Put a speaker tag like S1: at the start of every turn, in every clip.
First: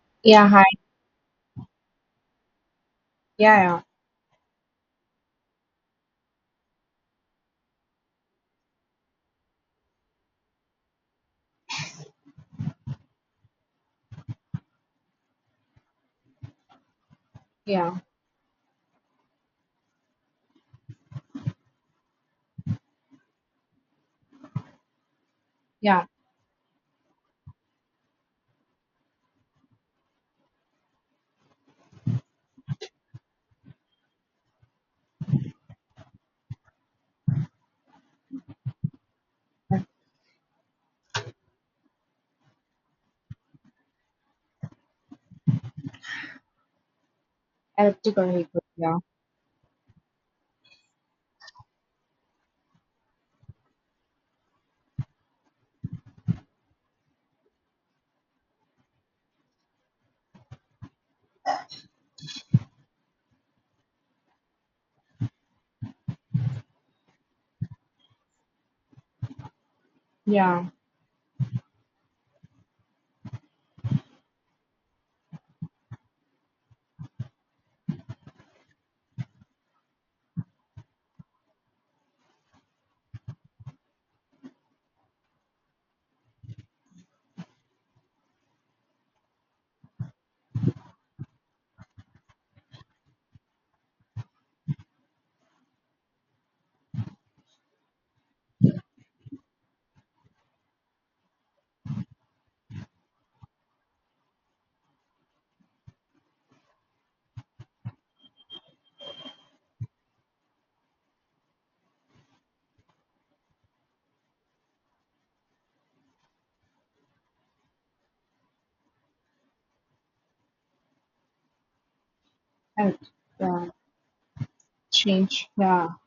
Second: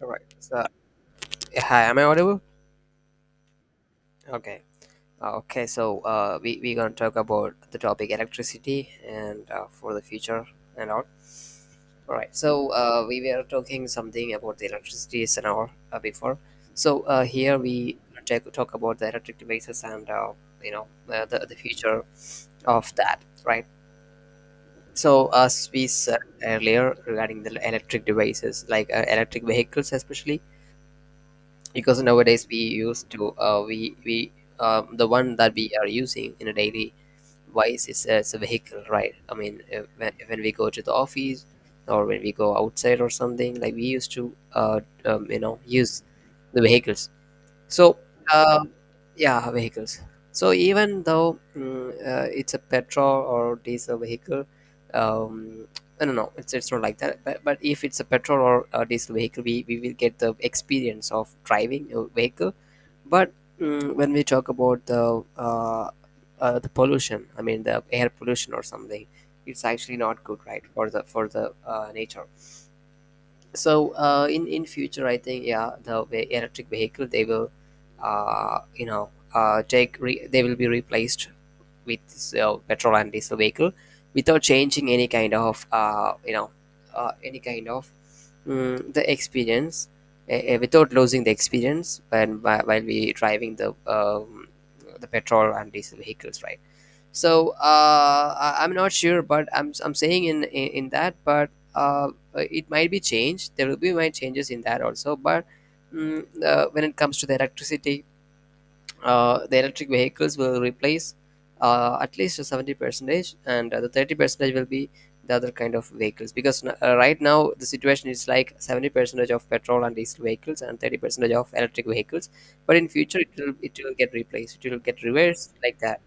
S1: All right.
S2: Yeah, hi.
S1: So, yeah, hi, am I audible?
S2: Yeah,
S1: Okay. Okay. So, we gonna talk about the topic electricity and for the future and all. All right. So, we were talking something about the electricity and all before. So, here
S2: yeah,
S1: we talk about the electric devices and you know the future of that, right? So, as we
S2: yeah,
S1: said earlier regarding the electric devices, like electric vehicles, especially because nowadays we used to we the one that we are using in a daily wise is as a vehicle, right? I mean,
S2: yeah.
S1: when we go to the office or when we go outside or something, like we used to use the vehicles. So,
S2: Electrical vehicle.
S1: uh,
S2: Yeah,
S1: yeah, vehicles. So, even though, it's a petrol or diesel vehicle, um, no, no, no, it's not like that. But if it's a petrol or a diesel vehicle, we will get the experience of driving a vehicle. But, when we talk about the the pollution, I mean the air pollution or something, it's actually not good, right,
S2: yeah,
S1: for the nature. So, in future, I think, yeah, the electric vehicle, they will they will be replaced with this, petrol and diesel vehicle, without changing any kind of any kind of, the experience, without losing the experience when while we driving the petrol and diesel vehicles, right? So, I'm not sure, but I'm saying in that, but uh, it might be changed. There will be might changes in that also. But, when it comes to the electricity, the electric vehicles will replace at least 70 percentage, and the 30 percentage will be the other kind of vehicles. Because, right now the situation is like 70 percentage of petrol and diesel vehicles and 30 percentage of electric vehicles. But in
S2: and
S1: future, it will
S2: yeah,
S1: it will get replaced. It will get
S2: change.
S1: reversed like
S2: Yeah,
S1: that,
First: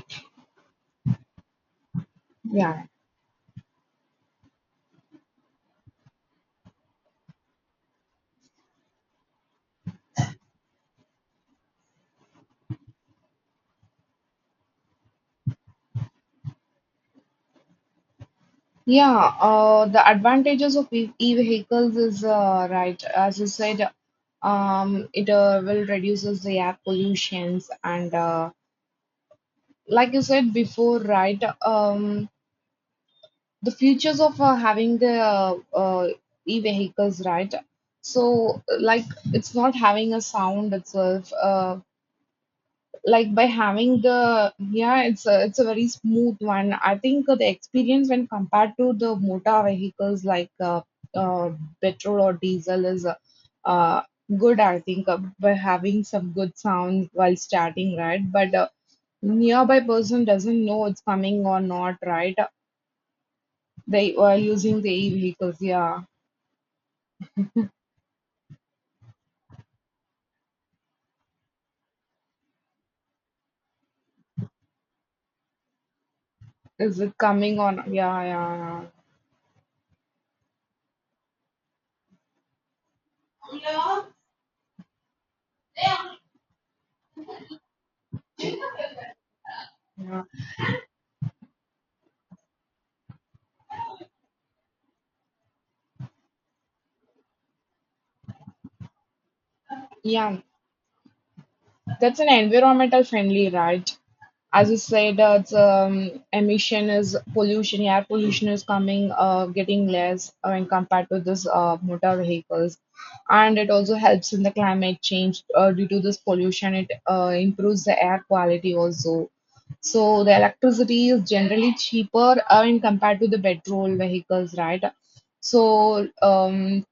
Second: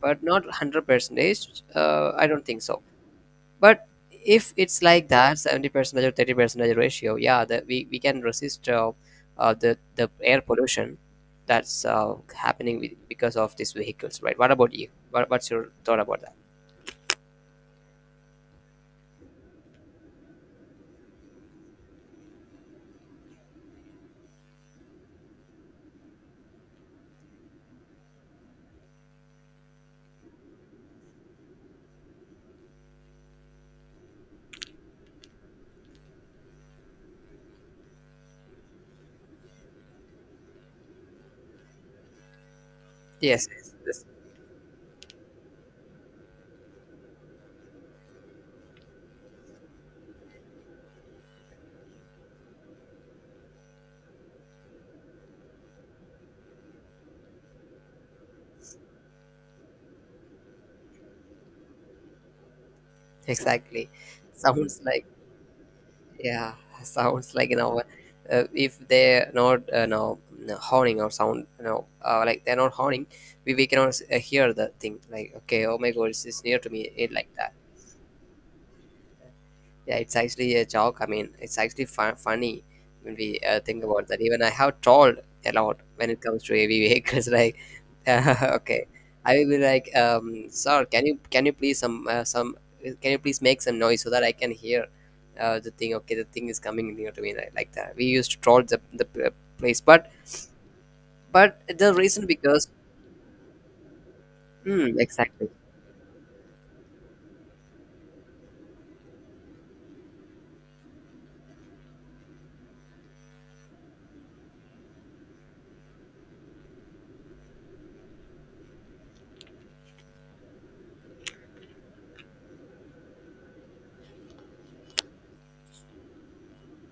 S1: but not 100 percentage, I don't think so.
S2: yeah,
S1: But if it's like that, 70 percentage or 30 percentage ratio, yeah, that we can resist the air pollution that's happening with, because of these vehicles, right? What about you? What's your thought about that?
S2: yeah. The advantages of e-vehicles is, right, as you said, it will reduces the air pollutions and, like you said before, right? The futures of having the e-vehicles, right? So, like, it's not having a sound itself. Like by
S1: Yes, yes,
S2: having
S1: yes.
S2: the, yeah, it's a very smooth one, I think. The experience when compared to the motor vehicles, like uh, petrol or diesel, is uh, good, I think. By having some good sound while starting, right? But nearby person doesn't know it's coming or not, right?
S1: Exactly.
S2: They were
S1: Sounds
S2: using the
S1: like.
S2: e-vehicles, yeah.
S1: Yeah, sounds like, if they're not, no, no, honing or sound, like they're not honing, we cannot hear the thing. Like, okay, oh my god, it's near to me,
S2: Is
S1: it
S2: it
S1: like that.
S2: coming on? yeah yeah
S1: Yeah, it's actually a joke. I mean, it's actually funny when we think about that. Even I have trolled a lot when it comes to heavy vehicles. Like, okay, I will be like,
S2: yeah yeah
S1: sir, can you please make some noise so that I can hear the thing? Okay, the thing is coming near to me, like that. We used to troll the place. but
S2: Yeah.
S1: but the
S2: That's
S1: reason
S2: an
S1: because,
S2: environmental friendly ride. As you said,
S1: exactly,
S2: it's, emission is pollution, air pollution is coming, getting less when compared to this motor vehicles, and it also helps in the climate change due to this pollution. It improves the air quality also. So the electricity is generally cheaper when compared to the petrol vehicles, right? So um,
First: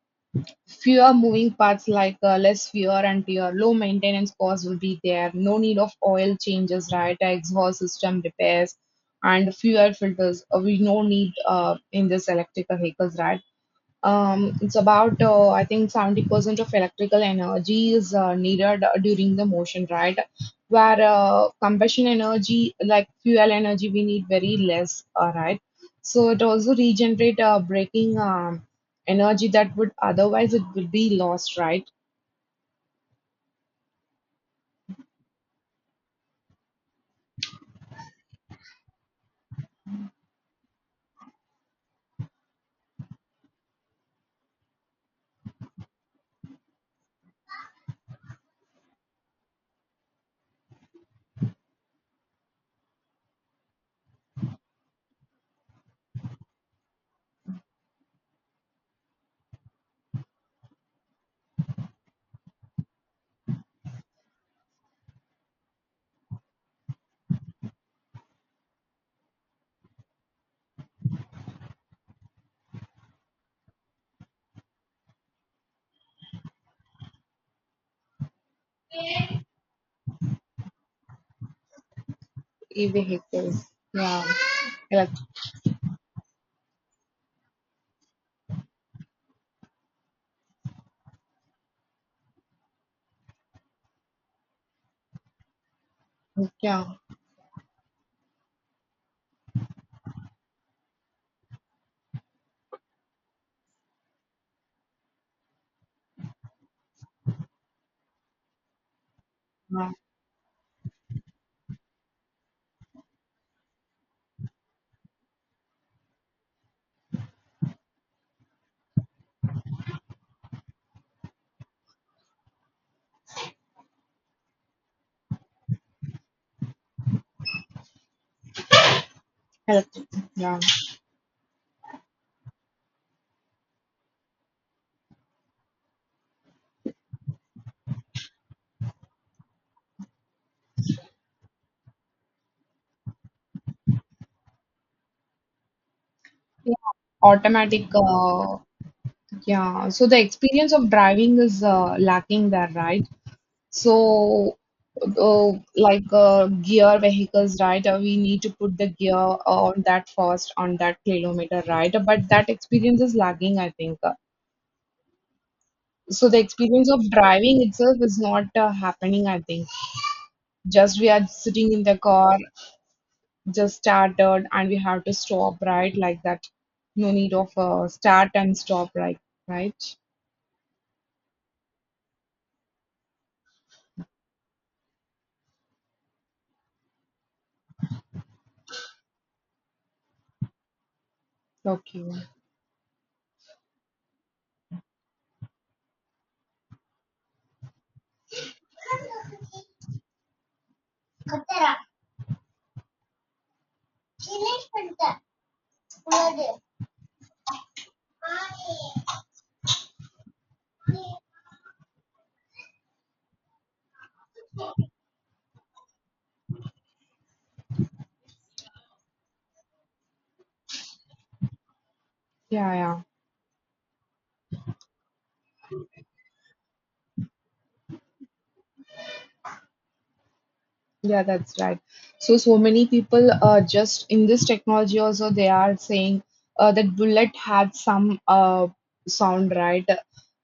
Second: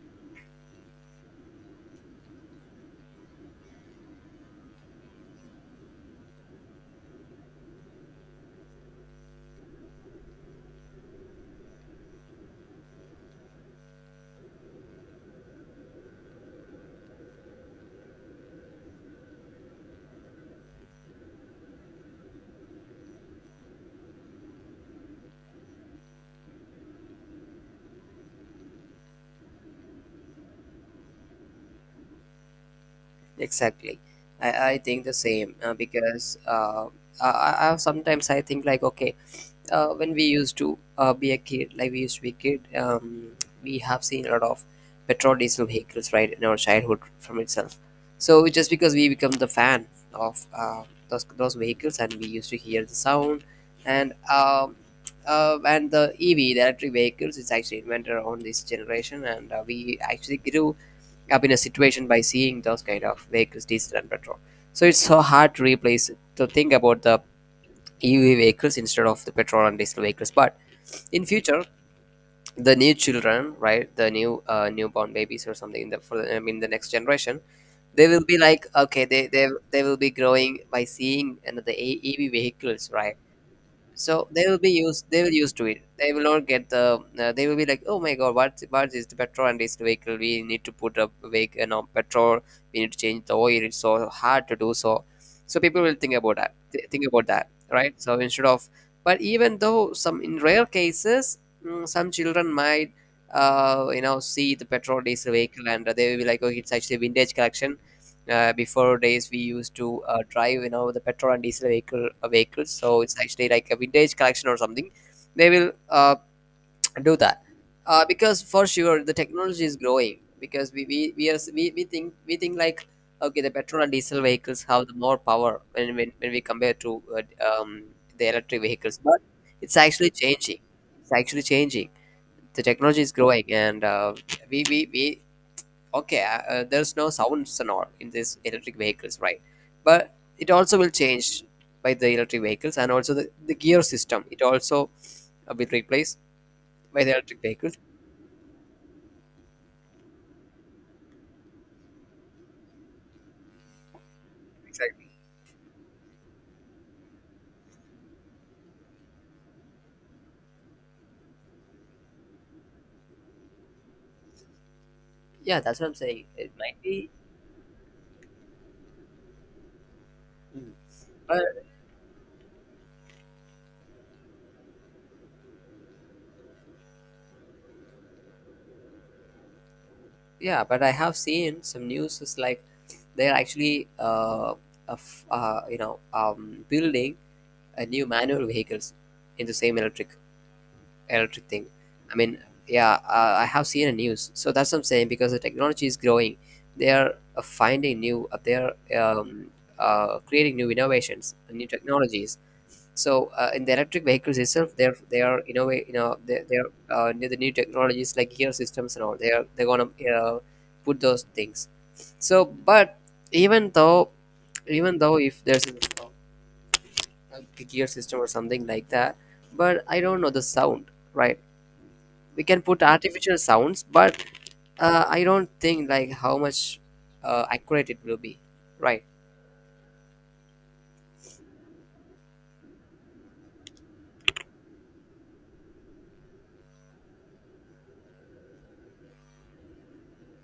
S2: Fewer moving parts, like less wear and tear, low maintenance costs will be there, no need of oil changes, right? Exhaust system repairs and fuel filters. We no need in this electrical vehicles, right? It's about I think 70% of electrical energy is needed during the motion, right? Where combustion energy, like fuel energy, we need very less, right? So it also regenerate braking energy that would otherwise it would be lost, right?
S1: exactly. I think the same because, I sometimes I think like, okay, when we used to be a kid, like we used to be a kid, we have seen a lot of petrol diesel vehicles, right, in our childhood from itself. So just because we become the fan of those vehicles, and we used to hear the sound, and the EV, the electric vehicles, is actually invented on this generation, and we actually grew up in a situation by seeing those kind of vehicles, diesel and petrol. So it's so hard to replace, to think about the EV vehicles instead of the petrol and diesel vehicles. But in future, the new children, right, the new newborn babies or something in I mean the next generation, they will be like, okay, they will be growing by seeing another EV
S2: E
S1: vehicles, right?
S2: vehicles,
S1: So
S2: yeah,
S1: they will be used, they
S2: electric,
S1: will used to it, they will not get the, they will be like, oh my god, what is the petrol and this vehicle, we need to put up vehicle, petrol, we need to change the oil, it's so hard to do. So, so people will think about that,
S2: yeah,
S1: think about that, right? So instead of, but even though, some, in rare cases, some children might, see the petrol diesel vehicle, and they will be like, oh, it's actually vintage collection. Before days we used
S2: yeah.
S1: to drive, the petrol and diesel vehicle, vehicles, so it's actually like a vintage collection or something. They will, do that, because for sure the technology is growing. Because we, are, we think like, okay, the petrol and diesel vehicles have the more power when when we compare to, the electric vehicles. But it's
S2: Electric,
S1: actually changing,
S2: yeah.
S1: it's actually changing, the technology is growing. And, we okay, there's no sounds and all in these electric vehicles, right? But it also will change by the electric vehicles. And also the gear system it also will replaced
S2: Yeah,
S1: by the electric vehicles.
S2: automatic, yeah. So the experience of driving is lacking there, right? So,
S1: Exactly.
S2: like, gear vehicles, right? We need to put the gear on that first on that kilometer, right? But that experience is lagging, I think.
S1: Yeah, that's what I'm saying,
S2: So the
S1: it might
S2: experience
S1: be.
S2: of driving itself is not happening, I think.
S1: Mm.
S2: Just we are
S1: But
S2: sitting in the car, just started, and we have to stop, right? Like that. No need of start and stop, right? Right?
S1: yeah, but I have seen some news is like, they're actually, building a new manual vehicles in the same electric thing.
S2: Okay.
S1: I mean, yeah, I have seen a news. So that's what I'm saying, because the technology is growing. They are finding new, they are um, creating new innovations, new technologies. So in the electric vehicles itself, they're they are innovate, the new technologies like gear systems and all. They're gonna uh, put those things. So, but even though even though if there's a gear system or something like that, but I don't know the sound, right? We can
S2: Yeah,
S1: put
S2: yeah.
S1: artificial sounds, but I don't think like how much accurate it will be, right?
S2: Yeah, that's right. So, so many people just in this technology also they are saying that bullet had some sound, right?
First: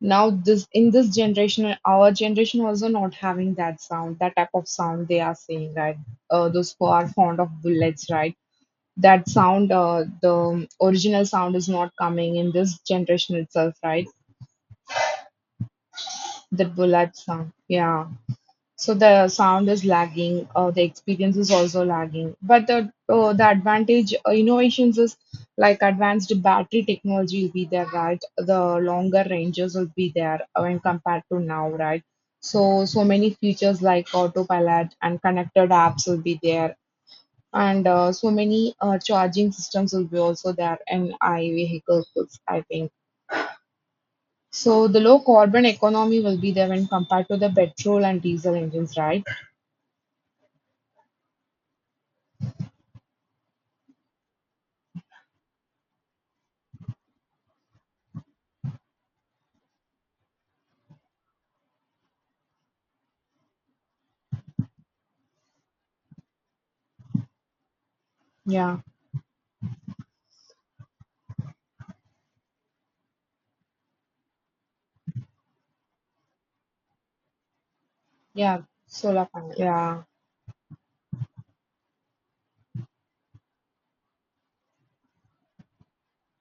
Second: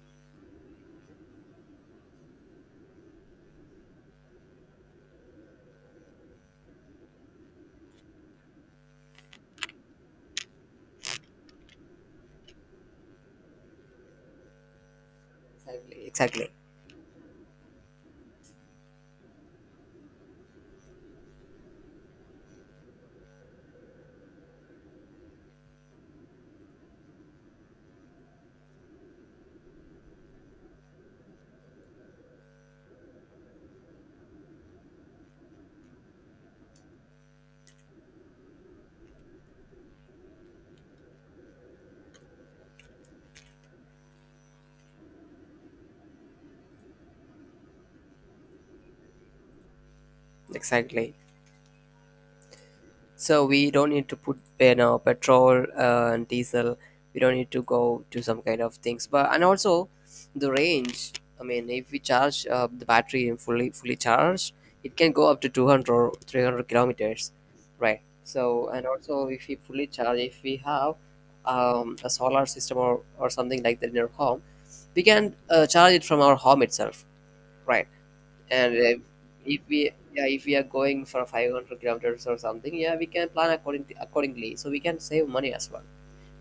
S2: Now this in this generation, our generation also not having that sound, that type of sound they are saying, right? Those who are fond of bullets, right? That sound, the original sound is not coming in this generation itself, right?
S1: Exactly, exactly,
S2: The bullet sound, yeah. So the sound is lagging, the experience is also lagging, but the advantage, innovations is like advanced battery technology will be there, right? The longer ranges will be there when compared to now, right? So so many features like autopilot and connected apps will be there, and so many charging systems will be also there in I vehicles, I think. So the low carbon economy will be there when compared to the petrol and diesel engines, right?
S1: exactly. So we don't need to put, petrol and diesel. We don't need to go to some kind of things. But and also, the range. I mean, if we charge the battery and fully charged, it can go up to 200 or 300 kilometers, right? So,
S2: Yeah.
S1: and also, if we fully charge, if we have a solar system or something like that in our home, we can charge it from our home itself, right?
S2: Yeah,
S1: And
S2: solar panel.
S1: if we,
S2: Yeah.
S1: yeah, if we are going for 500 kilometers or something, yeah, we can plan accordingly, so we can save money as well.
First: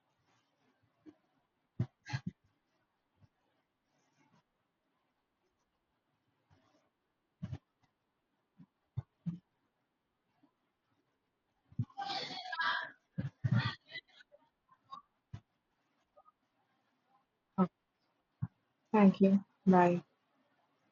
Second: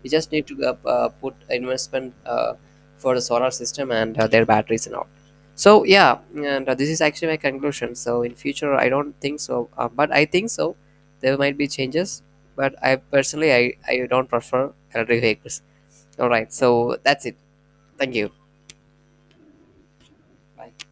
S1: We just need to put investment for the solar system and their batteries and all. So, yeah, and this is actually my conclusion. So in future I don't think so, but I think so there might be changes. But I personally, I don't prefer electric vehicles. All right, so that's it.
S2: Oh,
S1: Thank you.
S2: thank you. Bye.
S1: Bye.